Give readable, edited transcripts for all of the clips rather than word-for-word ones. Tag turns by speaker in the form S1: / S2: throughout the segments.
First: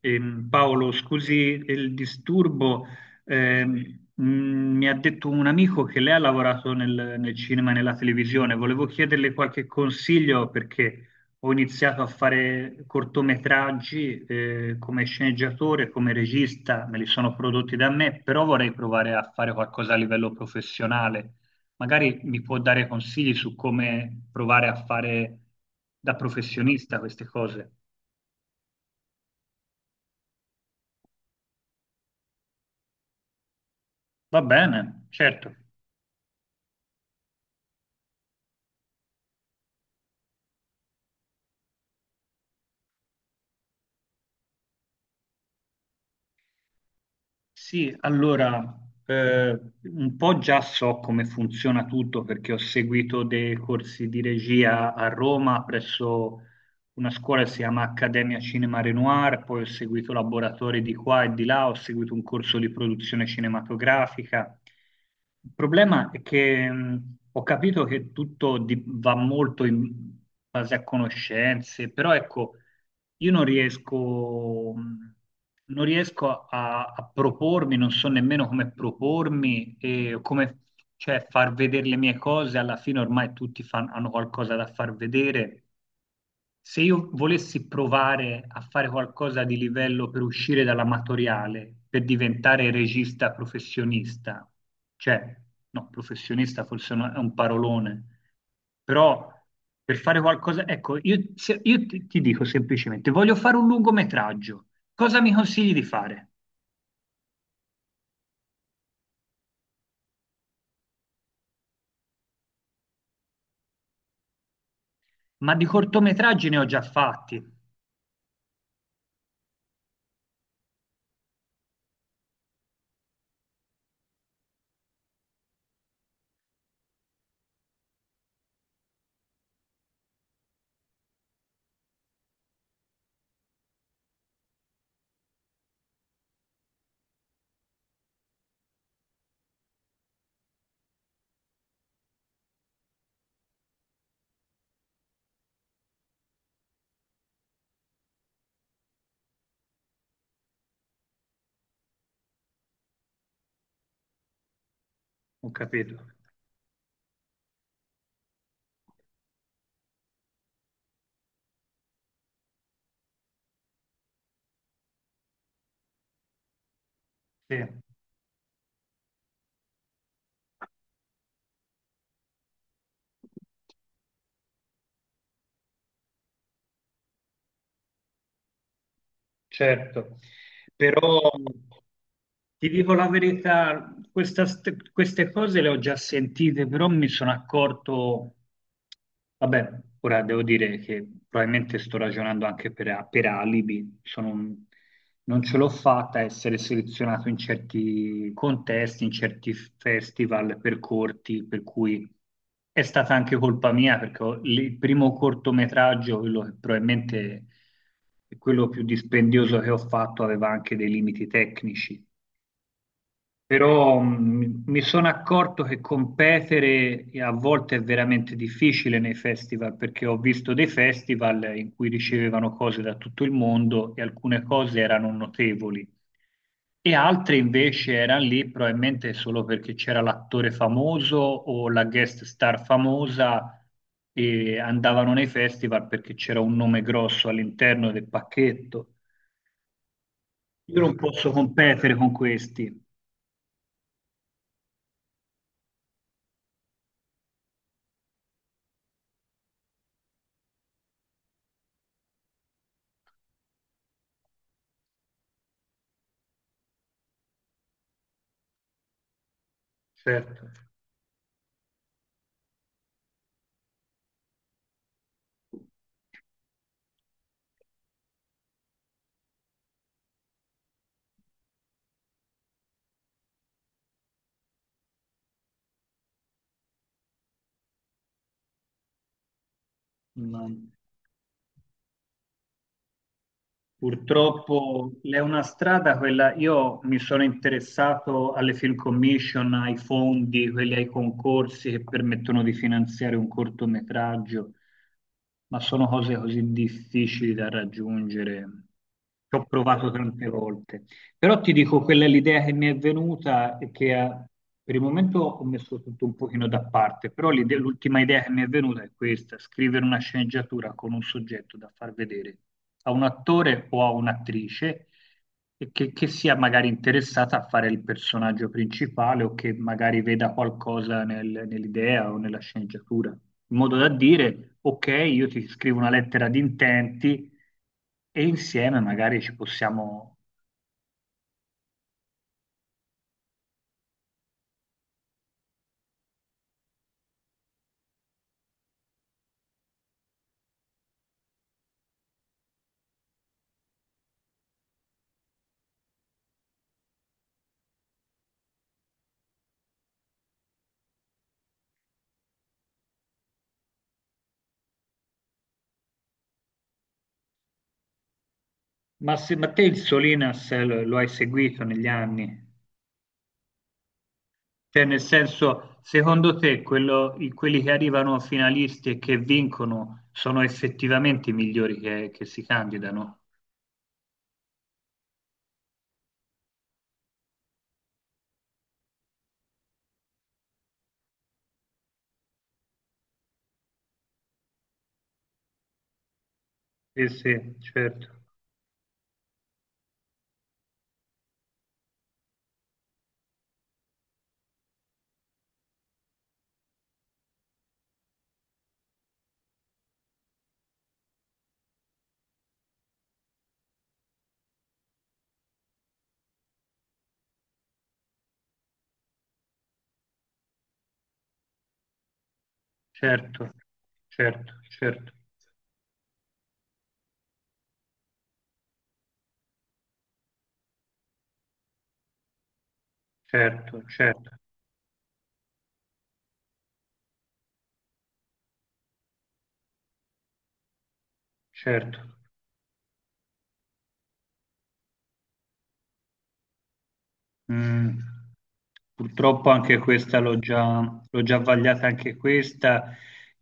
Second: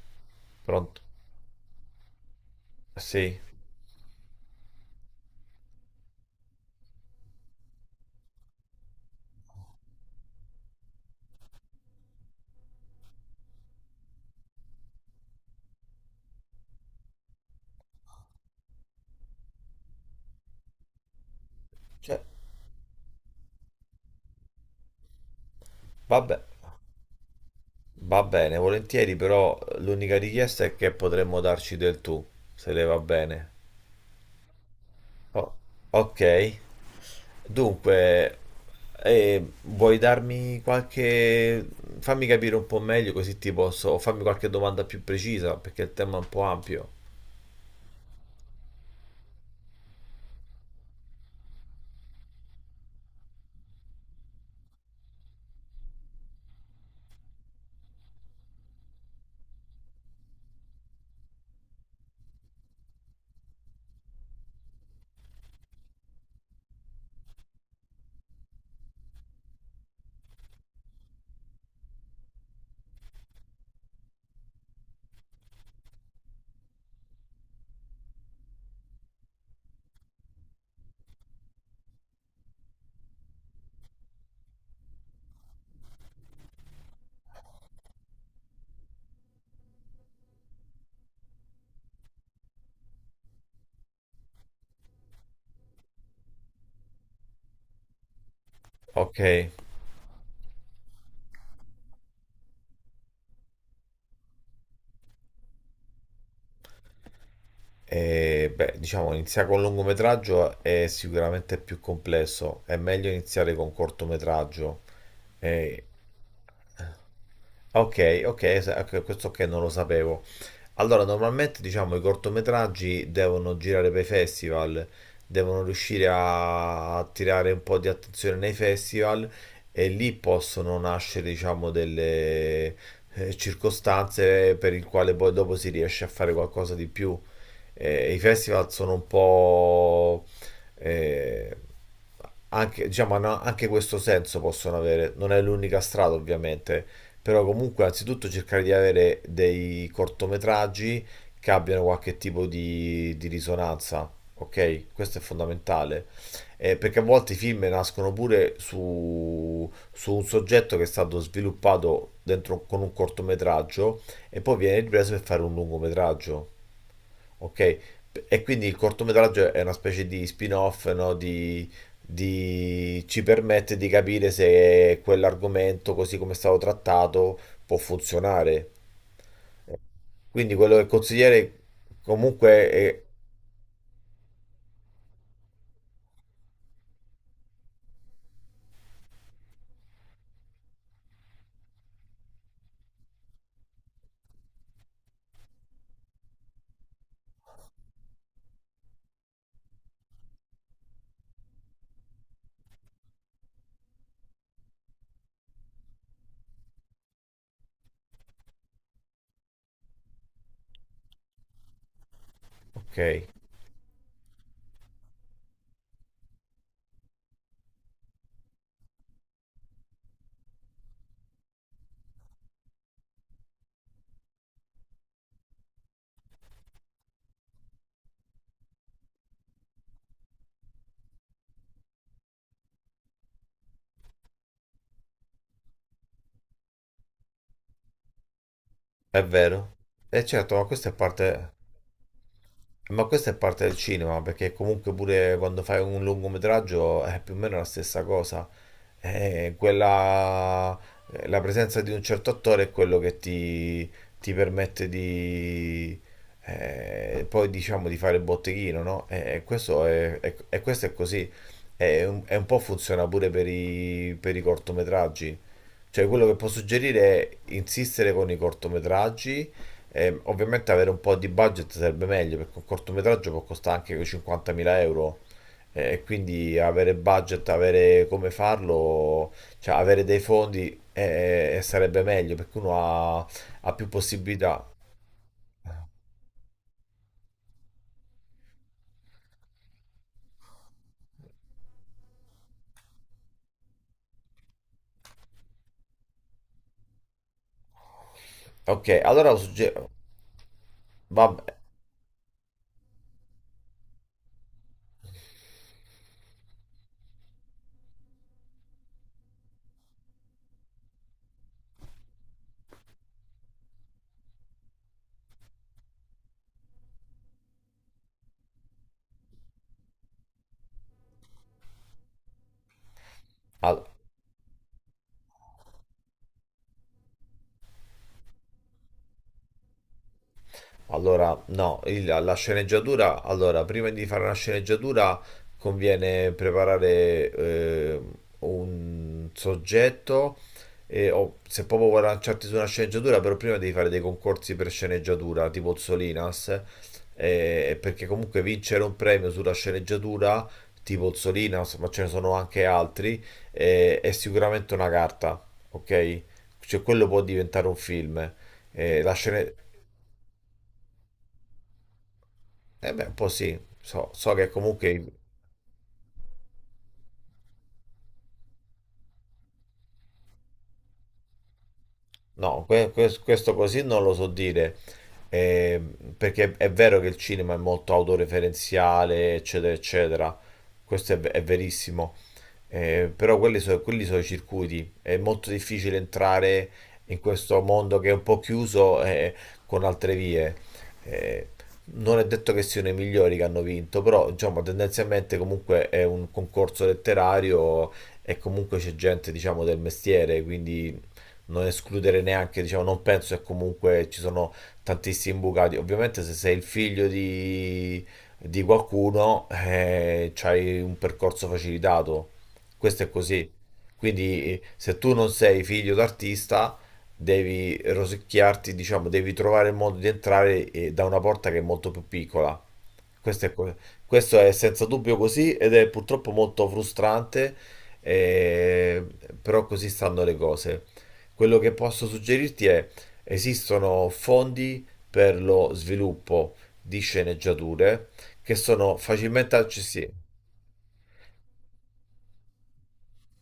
S1: Paolo,
S2: Pronto?
S1: scusi il disturbo,
S2: Sì.
S1: ehm, mi ha detto un amico che lei ha lavorato nel cinema e nella televisione. Volevo chiederle qualche consiglio perché ho iniziato a fare cortometraggi, come sceneggiatore, come regista, me li sono prodotti da me, però vorrei provare a fare qualcosa a livello professionale.
S2: Cioè,
S1: Magari mi può dare consigli su come provare a fare da
S2: vabbè,
S1: professionista queste cose.
S2: va bene, volentieri, però l'unica richiesta è che potremmo darci del tu, se le va bene.
S1: Va bene,
S2: O-
S1: certo.
S2: ok. Dunque, vuoi darmi qualche... fammi capire un po' meglio così ti posso... o fammi qualche domanda più precisa, perché il tema è un po' ampio.
S1: Sì, allora, un po' già so come funziona tutto perché ho seguito dei corsi di regia a Roma presso una scuola che si chiama Accademia Cinema Renoir, poi ho seguito laboratori di qua e di là, ho seguito un corso di produzione cinematografica. Il problema è che ho capito che va molto in base a conoscenze, però ecco, io non riesco, non riesco a propormi, non so nemmeno come propormi e come, cioè, far vedere le mie cose. Alla fine ormai hanno qualcosa da far vedere. Se io volessi provare a fare qualcosa di livello per uscire dall'amatoriale, per diventare regista professionista, cioè, no, professionista forse no- è un parolone,
S2: Ok.
S1: però per fare qualcosa, ecco, io, se- io ti dico semplicemente, voglio fare un lungometraggio. Cosa mi consigli di fare?
S2: E, beh, diciamo, iniziare con lungometraggio è sicuramente più complesso, è meglio iniziare con cortometraggio.
S1: Ma di
S2: E...
S1: cortometraggi ne ho già fatti.
S2: Ok, ok, ecco, questo che non lo sapevo. Allora, normalmente diciamo i cortometraggi devono girare per i festival, devono riuscire a attirare un po' di attenzione nei festival e lì possono nascere, diciamo, delle circostanze per il quale poi dopo si riesce a fare qualcosa di più. I festival sono un po' eh, anche, diciamo, hanno anche questo senso possono avere. Non è l'unica strada, ovviamente, però comunque anzitutto cercare di avere dei cortometraggi che abbiano qualche tipo di risonanza, ok? Questo è
S1: Ho capito.
S2: fondamentale. Perché a volte i film nascono pure su un soggetto che è stato sviluppato dentro, con un cortometraggio e poi viene ripreso per fare un lungometraggio.
S1: Sì,
S2: Ok, e quindi il cortometraggio è una specie di spin-off, no? Ci permette di capire se quell'argomento, così come è stato trattato, può funzionare.
S1: certo.
S2: Quindi quello che
S1: Però.
S2: consigliere comunque
S1: Ti dico
S2: è...
S1: la verità, queste cose le ho già sentite, però mi sono accorto, vabbè, ora devo dire che probabilmente sto ragionando anche per alibi, non ce l'ho fatta a essere selezionato in certi contesti, in certi festival per corti, per cui è stata anche colpa mia, il primo cortometraggio, quello che probabilmente è quello più dispendioso che ho fatto, aveva anche dei limiti tecnici.
S2: Ok,
S1: Però mi sono accorto che competere a volte è veramente difficile nei festival, perché ho visto dei festival in cui ricevevano cose da tutto il mondo e alcune cose erano notevoli e altre invece erano lì probabilmente solo perché c'era l'attore famoso o la guest star famosa e andavano nei festival perché c'era un nome grosso all'interno del pacchetto.
S2: è vero. E certo, ma
S1: Io
S2: questa è
S1: non posso
S2: parte...
S1: competere con questi,
S2: Ma questa è parte del cinema, perché comunque pure quando fai un lungometraggio è più o meno la stessa cosa. Eh, quella- la presenza di un certo attore è quello che ti permette di, poi diciamo di fare botteghino, no? E questo
S1: certo.
S2: e questo è così. E un po' funziona pure per i cortometraggi. Cioè, quello che posso suggerire è insistere con i cortometraggi. Ovviamente avere un po' di budget sarebbe meglio perché un cortometraggio può costare anche 50.000 euro. E quindi avere budget, avere come farlo, cioè avere dei
S1: No.
S2: fondi, sarebbe meglio perché uno ha, più possibilità.
S1: Purtroppo è una strada quella, io mi sono interessato alle film commission, ai fondi, quelli ai concorsi che permettono di finanziare un cortometraggio, ma sono cose così difficili da raggiungere.
S2: Ok, allora
S1: Ci ho provato tante volte. Però ti
S2: vabbè,
S1: dico, quella è l'idea che mi è venuta e che per il momento ho messo tutto un pochino da parte, però l'ultima idea che mi è venuta è questa: scrivere una sceneggiatura con un soggetto da far vedere a un attore o a un'attrice e che sia magari interessata a fare il personaggio principale o che magari veda qualcosa nell'idea o nella sceneggiatura, in modo
S2: al-
S1: da dire, ok, io ti scrivo una lettera di intenti e insieme magari ci possiamo...
S2: allora, no, la sceneggiatura, allora, prima di fare una sceneggiatura conviene preparare un soggetto e, o, se proprio vuoi lanciarti su una sceneggiatura, però prima devi fare dei concorsi per sceneggiatura, tipo Zolinas, perché comunque vincere un premio sulla sceneggiatura, tipo Zolinas, ma ce ne sono anche altri, è sicuramente una carta, ok? Cioè quello può diventare un film. Eh, la
S1: Ma, se,
S2: scena-
S1: ma te il Solinas lo hai seguito negli anni?
S2: Eh beh, un po' sì, so che
S1: Cioè,
S2: comunque
S1: nel senso, secondo te quelli che arrivano finalisti e che vincono sono effettivamente i migliori che si
S2: no,
S1: candidano?
S2: questo così non lo so dire, eh, perché è vero che il cinema è molto autoreferenziale, eccetera, eccetera, questo è, è verissimo. Però quelli, quelli sono i circuiti, è molto difficile entrare
S1: Sì,
S2: in
S1: sì,
S2: questo mondo
S1: certo,
S2: che è un po' chiuso, con altre vie. Eh, Non è detto che siano i migliori che hanno vinto, però diciamo, tendenzialmente comunque è un concorso letterario e comunque c'è gente, diciamo, del mestiere, quindi non escludere neanche, diciamo, non penso che comunque ci sono tantissimi imbucati. Ovviamente se sei il figlio di qualcuno, c'hai un percorso facilitato. Questo è così.
S1: certo,
S2: Quindi,
S1: certo,
S2: se
S1: certo,
S2: tu non sei figlio d'artista, devi rosicchiarti, diciamo, devi trovare il modo di entrare, da una porta che è molto più piccola. Questo è,
S1: certo, certo,
S2: questo è senza dubbio così ed è purtroppo molto frustrante, eh, però così stanno le cose. Quello che
S1: certo.
S2: posso suggerirti è, esistono fondi per lo sviluppo di
S1: Mm,
S2: sceneggiature che sono
S1: purtroppo
S2: facilmente
S1: anche
S2: accessibili.
S1: questa l'ho già vagliata anche questa.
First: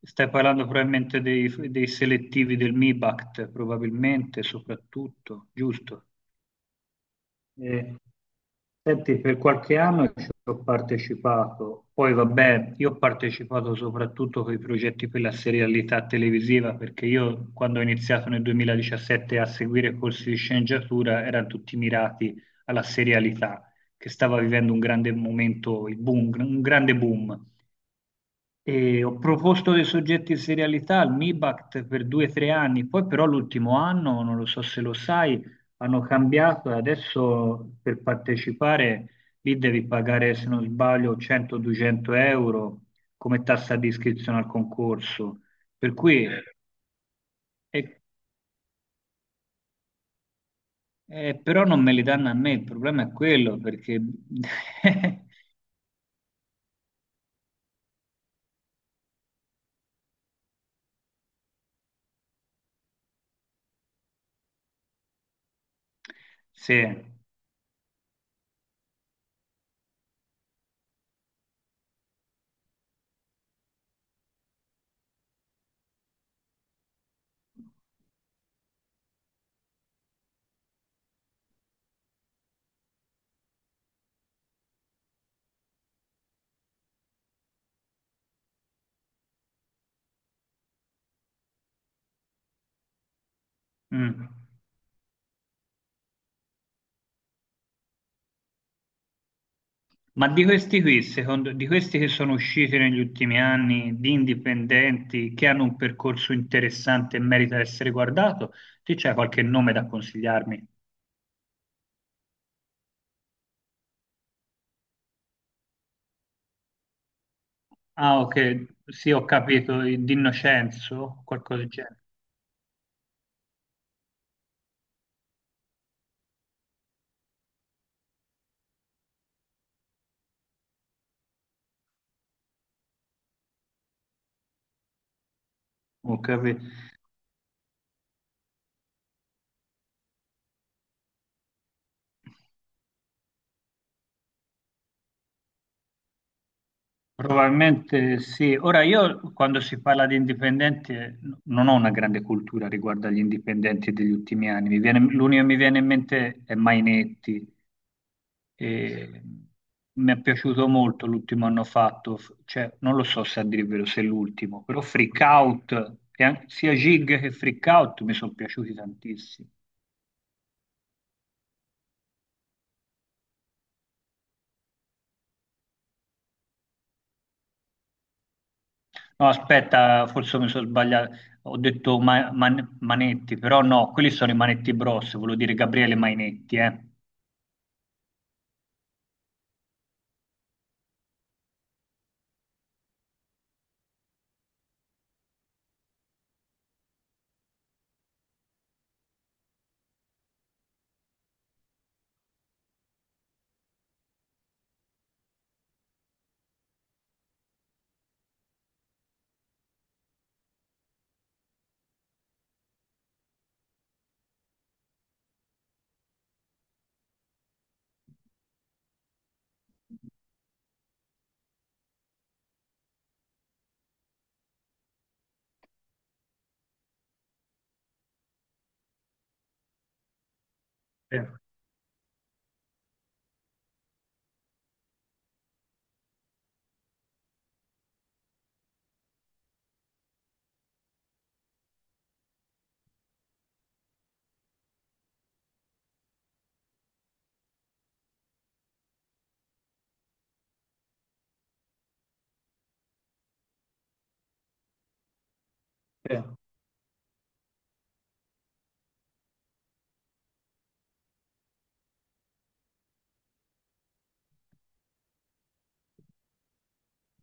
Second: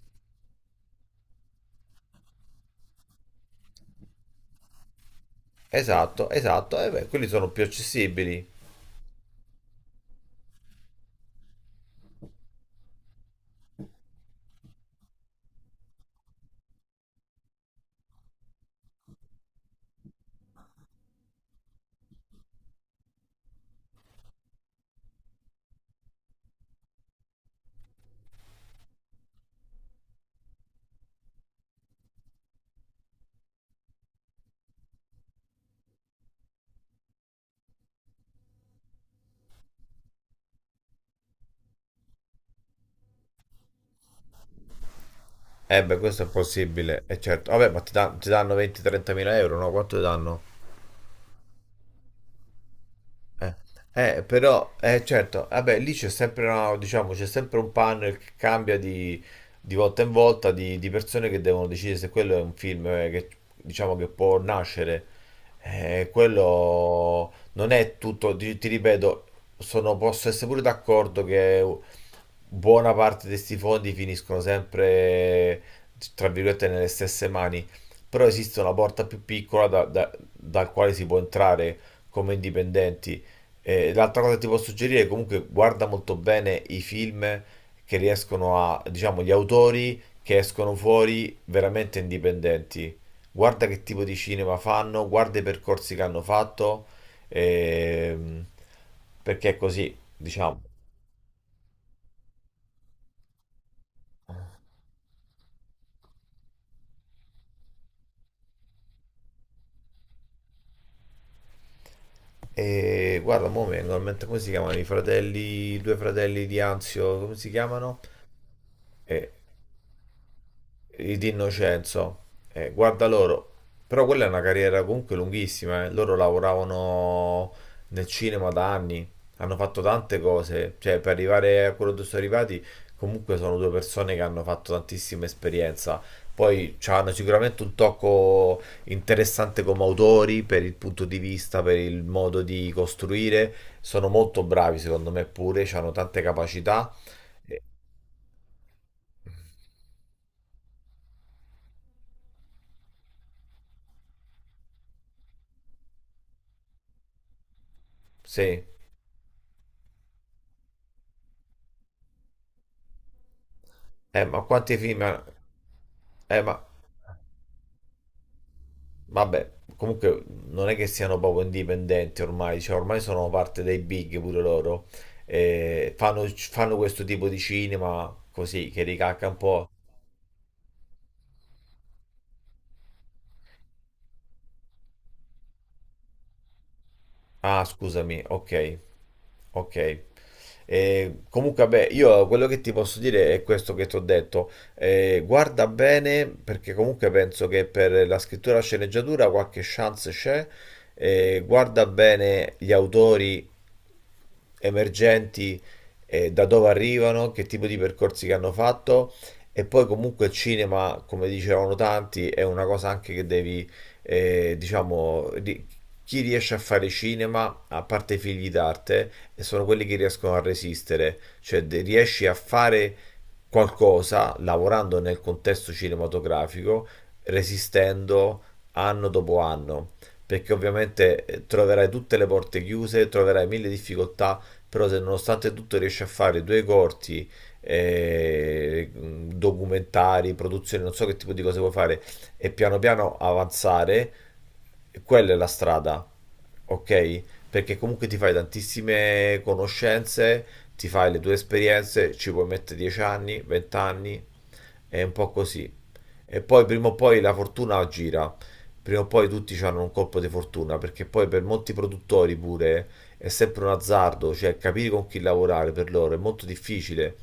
S1: Stai parlando probabilmente dei selettivi del MIBACT, probabilmente, soprattutto, giusto?
S2: Esatto, esatto. E beh, quelli sono più
S1: Eh,
S2: accessibili.
S1: Senti, per qualche anno ci ho partecipato, poi vabbè, io ho partecipato soprattutto con i progetti per la serialità televisiva, perché io quando ho iniziato nel 2017 a seguire corsi di sceneggiatura erano tutti mirati alla serialità, che stava vivendo un grande momento, il boom, un grande boom. E ho proposto dei soggetti in serialità al MIBACT per 2 o 3 anni, poi però l'ultimo anno, non lo so se lo sai, hanno cambiato e adesso per partecipare lì devi pagare, se non sbaglio, 100-200 euro come tassa di iscrizione al concorso.
S2: Eh
S1: Per
S2: beh, questo è
S1: cui,
S2: possibile, è certo. Vabbè,
S1: Eh,
S2: ma ti,
S1: e-
S2: dan- ti danno 20-30 mila euro, no? Quanto ti danno?
S1: però non me li danno a me, il problema è
S2: Eh,
S1: quello perché...
S2: Però, certo, vabbè, lì c'è sempre, diciamo, c'è sempre un panel che cambia di volta in volta di persone che devono decidere se quello è un film, che, diciamo, che può nascere.
S1: Sì.
S2: Quello non è tutto, ti ripeto, posso essere pure d'accordo che buona parte di questi fondi finiscono sempre, tra virgolette, nelle stesse mani, però esiste una porta più piccola dal quale si può entrare come indipendenti. L'altra cosa che ti posso suggerire è comunque guarda molto bene i film che riescono a, diciamo, gli autori che escono fuori veramente indipendenti. Guarda che tipo di
S1: Mm.
S2: cinema fanno, guarda i percorsi che hanno fatto, ehm, perché è così,
S1: Ma di
S2: diciamo.
S1: questi qui, secondo, di questi che sono usciti negli ultimi anni, di indipendenti, che hanno un percorso interessante e merita di essere guardato, ti c'è qualche nome da consigliarmi?
S2: E guarda, mo' mi vengono in mente come si chiamano i fratelli, i due fratelli di Anzio, come si chiamano?
S1: Ah, ok, sì, ho
S2: E
S1: capito, di Innocenzo,
S2: Di
S1: qualcosa del genere.
S2: Innocenzo. Guarda loro, però quella è una carriera comunque lunghissima, eh. Loro lavoravano nel cinema da anni, hanno fatto tante cose, cioè per arrivare a quello dove sono arrivati, comunque sono due persone che hanno fatto tantissima esperienza.
S1: Ho capito.
S2: Poi hanno sicuramente un tocco interessante come autori, per il punto di vista, per il modo di costruire. Sono molto bravi, secondo me, pure, hanno tante capacità. Eh,
S1: Probabilmente sì. Ora io quando si parla di indipendenti non ho una grande cultura riguardo agli indipendenti degli ultimi anni. L'unico che mi viene in mente è Mainetti.
S2: Sì.
S1: E mi è piaciuto molto l'ultimo hanno fatto, cioè, non lo so se a dire il vero se è
S2: Ma
S1: l'ultimo,
S2: quanti
S1: però
S2: film...
S1: Freak Out, e
S2: Ma
S1: sia Jig che Freak Out mi sono piaciuti tantissimo.
S2: vabbè, comunque non è che siano proprio indipendenti ormai, cioè ormai sono parte dei big pure loro. Fanno questo tipo di cinema così, che ricacca
S1: No,
S2: un po'.
S1: aspetta, forse mi sono sbagliato, ho detto Manetti, però no, quelli sono i Manetti Bros, volevo dire Gabriele Mainetti, eh.
S2: Ah, scusami, ok, ok. Comunque, vabbè, io quello che ti posso dire è questo che ti ho detto. Guarda bene, perché comunque penso che per la scrittura e la sceneggiatura qualche chance c'è. Guarda bene gli autori emergenti, da dove arrivano, che tipo di percorsi che hanno fatto, e poi comunque il cinema, come dicevano tanti, è una cosa anche che devi, diciamo, chi riesce a fare cinema, a parte i figli d'arte, e sono quelli che riescono a resistere, cioè riesci a fare qualcosa lavorando nel contesto cinematografico, resistendo anno dopo anno, perché
S1: Sì,
S2: ovviamente, troverai tutte le porte chiuse, troverai mille difficoltà, però se nonostante tutto riesce a fare due corti, documentari, produzioni, non so che tipo di cose vuoi fare, e piano piano avanzare, quella è la strada, ok? Perché comunque ti fai tantissime conoscenze, ti fai le tue esperienze, ci puoi mettere 10 anni, 20 anni, è un po' così.
S1: sì,
S2: E poi prima o poi la fortuna gira, prima o poi tutti hanno un colpo di fortuna, perché poi per molti produttori pure è sempre un azzardo, cioè capire con chi lavorare per loro è molto difficile,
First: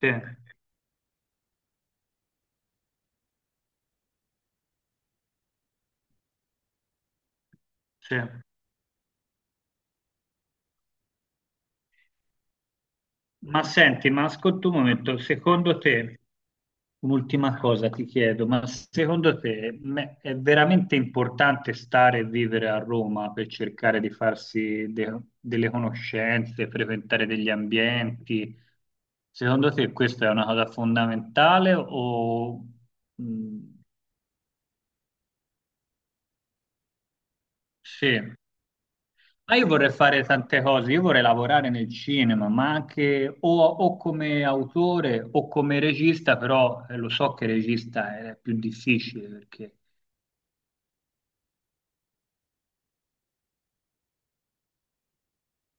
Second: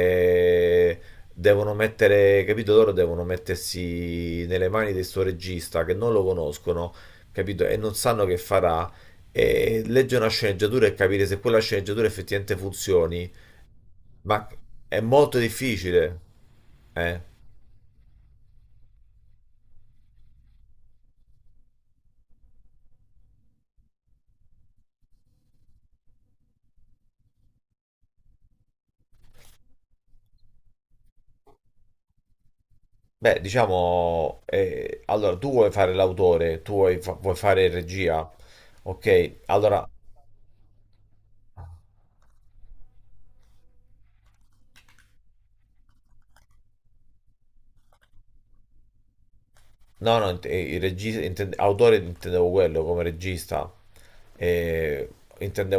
S1: sì,
S2: devono mettere, capito, loro devono mettersi nelle mani di sto regista che non lo conoscono, capito, e non
S1: sì.
S2: sanno che farà, e leggere una sceneggiatura e capire se quella sceneggiatura effettivamente funzioni,
S1: Ma senti, ma
S2: ma
S1: ascolta un
S2: è
S1: momento,
S2: molto
S1: secondo te...
S2: difficile, eh.
S1: Un'ultima cosa ti chiedo, ma secondo te è veramente importante stare e vivere a Roma per cercare di farsi delle conoscenze, frequentare degli ambienti? Secondo te questa è una cosa fondamentale o
S2: Beh,
S1: mh,
S2: diciamo, allora tu vuoi fare l'autore, tu vuoi fare
S1: sì?
S2: regia, ok?
S1: Ma io
S2: Allora,
S1: vorrei fare tante cose, io vorrei lavorare nel cinema, ma anche o come autore o come regista, però lo so che regista è più difficile perché...
S2: no, no, il regista, autore intendevo quello come regista. Eh,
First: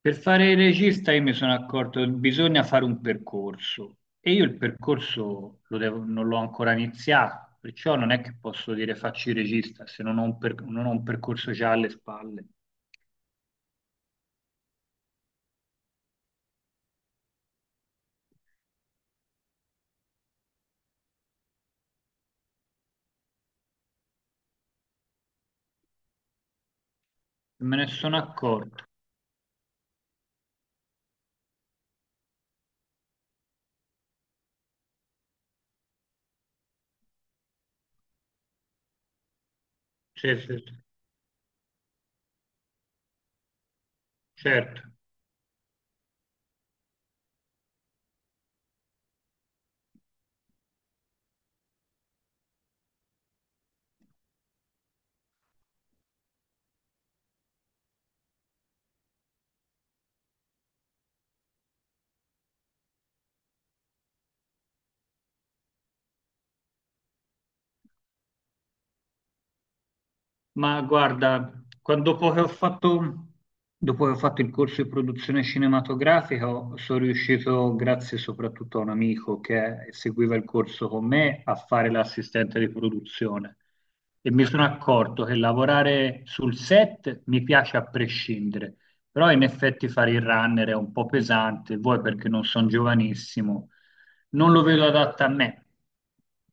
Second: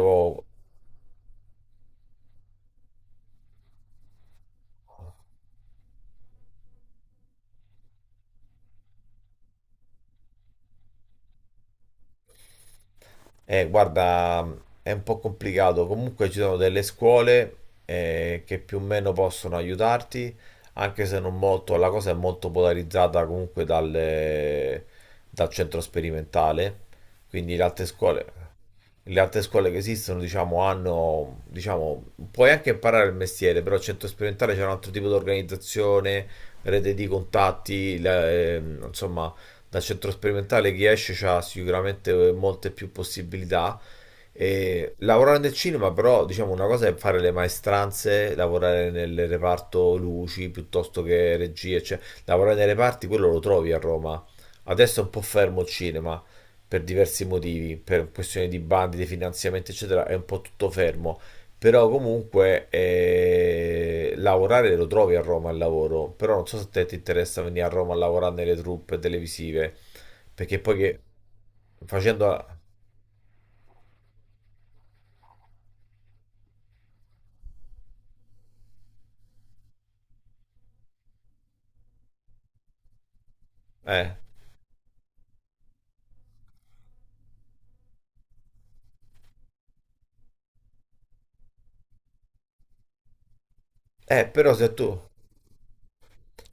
S1: Per fare il regista io mi sono accorto che bisogna fare un percorso e io il percorso lo non l'ho ancora iniziato, perciò non è che posso dire faccio il regista se non ho un, non ho un percorso già alle spalle.
S2: guarda, è un po' complicato, comunque ci sono delle scuole, che più o meno possono aiutarti, anche se non molto, la cosa è molto polarizzata comunque dal centro sperimentale, quindi
S1: Me ne sono accorto.
S2: le altre scuole che esistono, diciamo, hanno, diciamo, puoi anche imparare il mestiere, però al centro sperimentale c'è un altro tipo di organizzazione, rete di contatti, insomma, dal centro
S1: Sì, sì, sì,
S2: sperimentale chi esce ha sicuramente molte più possibilità.
S1: certo.
S2: E lavorare nel cinema, però, diciamo, una cosa è fare le maestranze, lavorare nel reparto luci piuttosto che regie, cioè, lavorare nei reparti, quello lo trovi a Roma. Adesso è un po' fermo il cinema, per diversi motivi, per questioni di bandi, di finanziamenti, eccetera, è un po' tutto fermo. Però comunque, lavorare lo trovi a Roma al lavoro, però non so se a te ti interessa venire a Roma a lavorare nelle truppe televisive, perché poi
S1: Ma
S2: che
S1: guarda, quando- dopo che
S2: facendo...
S1: ho fatto, dopo che ho fatto il corso di produzione cinematografica, sono riuscito, grazie soprattutto a un amico che seguiva il corso con me, a fare l'assistente di produzione.
S2: Eh,
S1: E mi sono accorto che lavorare sul set mi piace a prescindere, però in effetti fare il runner è un po' pesante, vuoi perché non sono giovanissimo, non
S2: però
S1: lo
S2: se
S1: vedo
S2: tu...
S1: adatto a me.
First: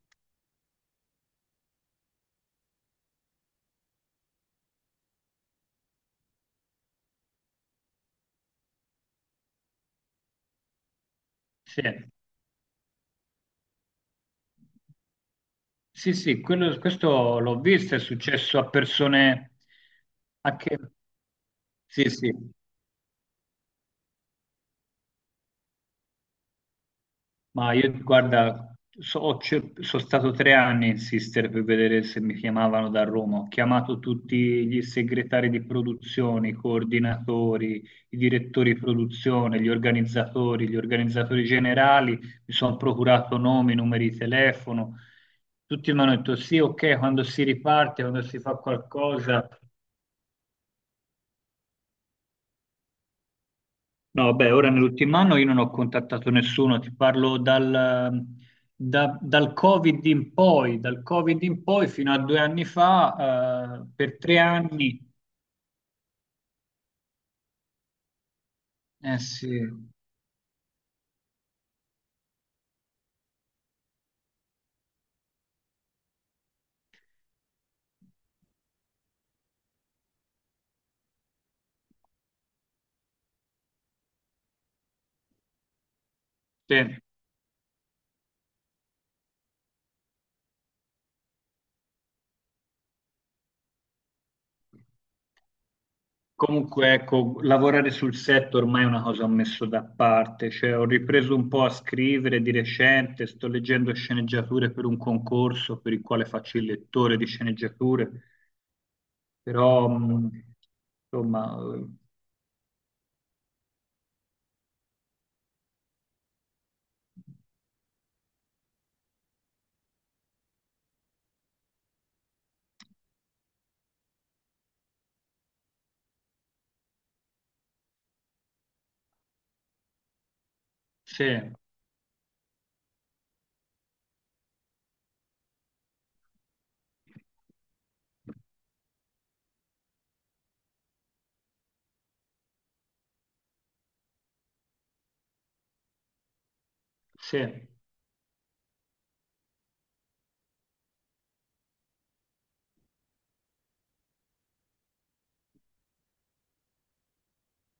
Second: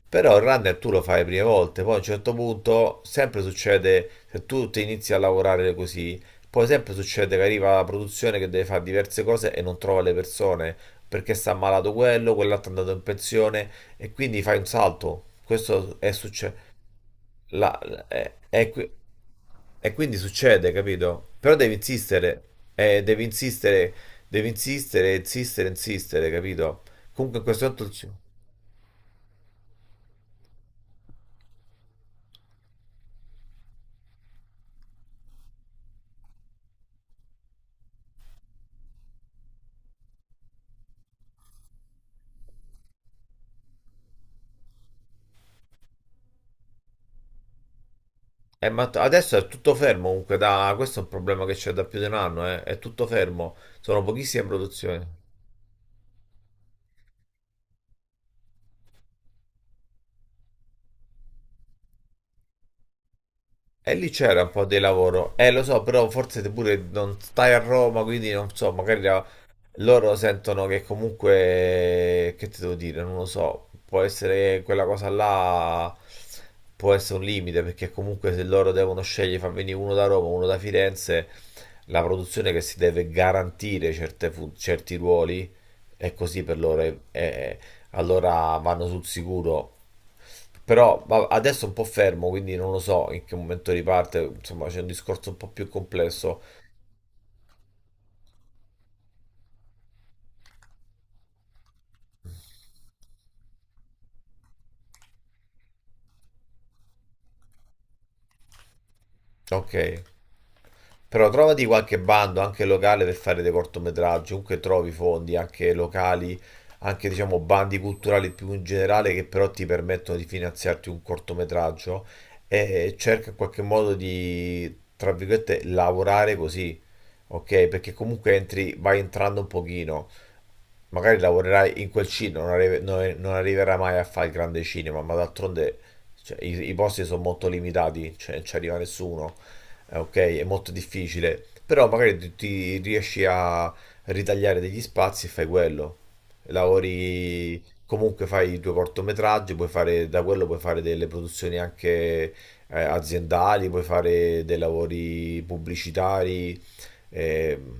S2: Però il runner tu lo fai le prime volte, poi a un certo punto sempre succede, se tu ti inizi a lavorare così, poi sempre succede che arriva la produzione che deve fare diverse cose e non trova le persone, perché sta
S1: Sì.
S2: malato quello, quell'altro è andato in pensione e quindi fai un salto. Questo è
S1: Sì, sì,
S2: successo.
S1: questo l'ho visto, è successo a persone
S2: E quindi
S1: a
S2: succede,
S1: che...
S2: capito? Però devi
S1: Sì, sì,
S2: insistere, devi insistere, devi insistere, insistere, insistere, capito? Comunque in questo
S1: ma
S2: momento...
S1: io guarda, sono stato 3 anni a insistere per vedere se mi chiamavano da Roma, ho chiamato tutti gli segretari di produzione, i coordinatori, i direttori di produzione, gli organizzatori generali, mi sono procurato nomi, numeri di telefono, tutti mi hanno detto sì, ok, quando si riparte, quando si fa
S2: Ma adesso è
S1: qualcosa...
S2: tutto fermo comunque, questo è un problema che c'è da più di un anno, eh. È tutto fermo, sono
S1: No,
S2: pochissime
S1: beh, ora
S2: produzioni.
S1: nell'ultimo anno io non ho contattato nessuno, ti parlo dal, dal Covid in poi, dal Covid in poi fino a 2 anni fa,
S2: E lì
S1: per tre
S2: c'era un po' di
S1: anni,
S2: lavoro, eh, lo so, però forse te pure non stai a Roma, quindi non so, magari
S1: eh sì,
S2: loro sentono che comunque, che ti devo dire, non lo so, può essere quella cosa là, può essere un limite, perché comunque se loro devono scegliere, far venire uno da Roma, uno da Firenze, la produzione che si deve garantire certe certi ruoli è così per
S1: sì.
S2: loro, allora vanno sul sicuro. Però adesso è un po' fermo, quindi non lo so in che momento riparte, insomma c'è un discorso un po' più complesso.
S1: Comunque ecco, lavorare sul set ormai è una cosa che ho messo da parte, cioè ho ripreso un po' a scrivere di recente, sto leggendo sceneggiature per un concorso per il quale faccio il lettore di sceneggiature,
S2: Ok.
S1: però
S2: Però
S1: insomma,
S2: trovati qualche bando anche locale per fare dei cortometraggi, comunque trovi fondi anche locali, anche diciamo bandi culturali più in generale che però ti permettono di finanziarti un cortometraggio, e cerca in qualche modo di, tra virgolette, lavorare così, ok? Perché comunque entri, vai entrando un pochino, magari
S1: sì.
S2: lavorerà in quel cinema, non arriverà mai a fare il grande cinema, ma d'altronde, cioè, i posti sono molto limitati, cioè non ci arriva nessuno, ok? È molto difficile, però magari ti riesci a ritagliare degli spazi e fai quello.
S1: Sì,
S2: Lavori, comunque fai i tuoi cortometraggi, puoi fare, da quello puoi fare delle produzioni anche, aziendali, puoi fare dei lavori pubblicitari. ehm,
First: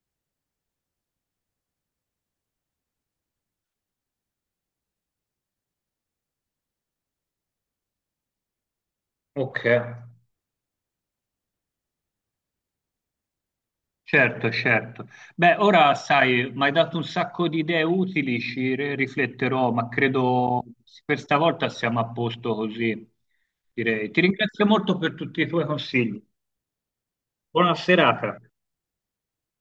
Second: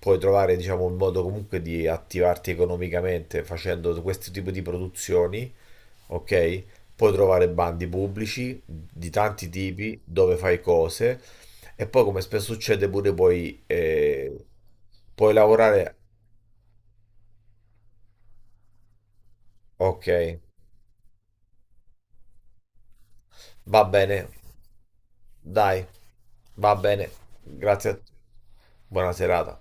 S2: Puoi trovare, diciamo, un modo comunque di attivarti economicamente facendo questo tipo di produzioni, ok? Puoi trovare bandi pubblici di tanti
S1: ok,
S2: tipi dove fai cose e poi, come spesso succede, pure
S1: certo, certo.
S2: puoi
S1: Beh, ora
S2: lavorare.
S1: sai, mi hai dato un sacco di idee utili, rifletterò, ma
S2: Ok,
S1: credo per stavolta siamo a posto così,
S2: va
S1: direi. Ti
S2: bene,
S1: ringrazio molto per tutti i tuoi
S2: dai,
S1: consigli.
S2: va bene.
S1: Buona
S2: Grazie a te.
S1: serata.
S2: Buona serata.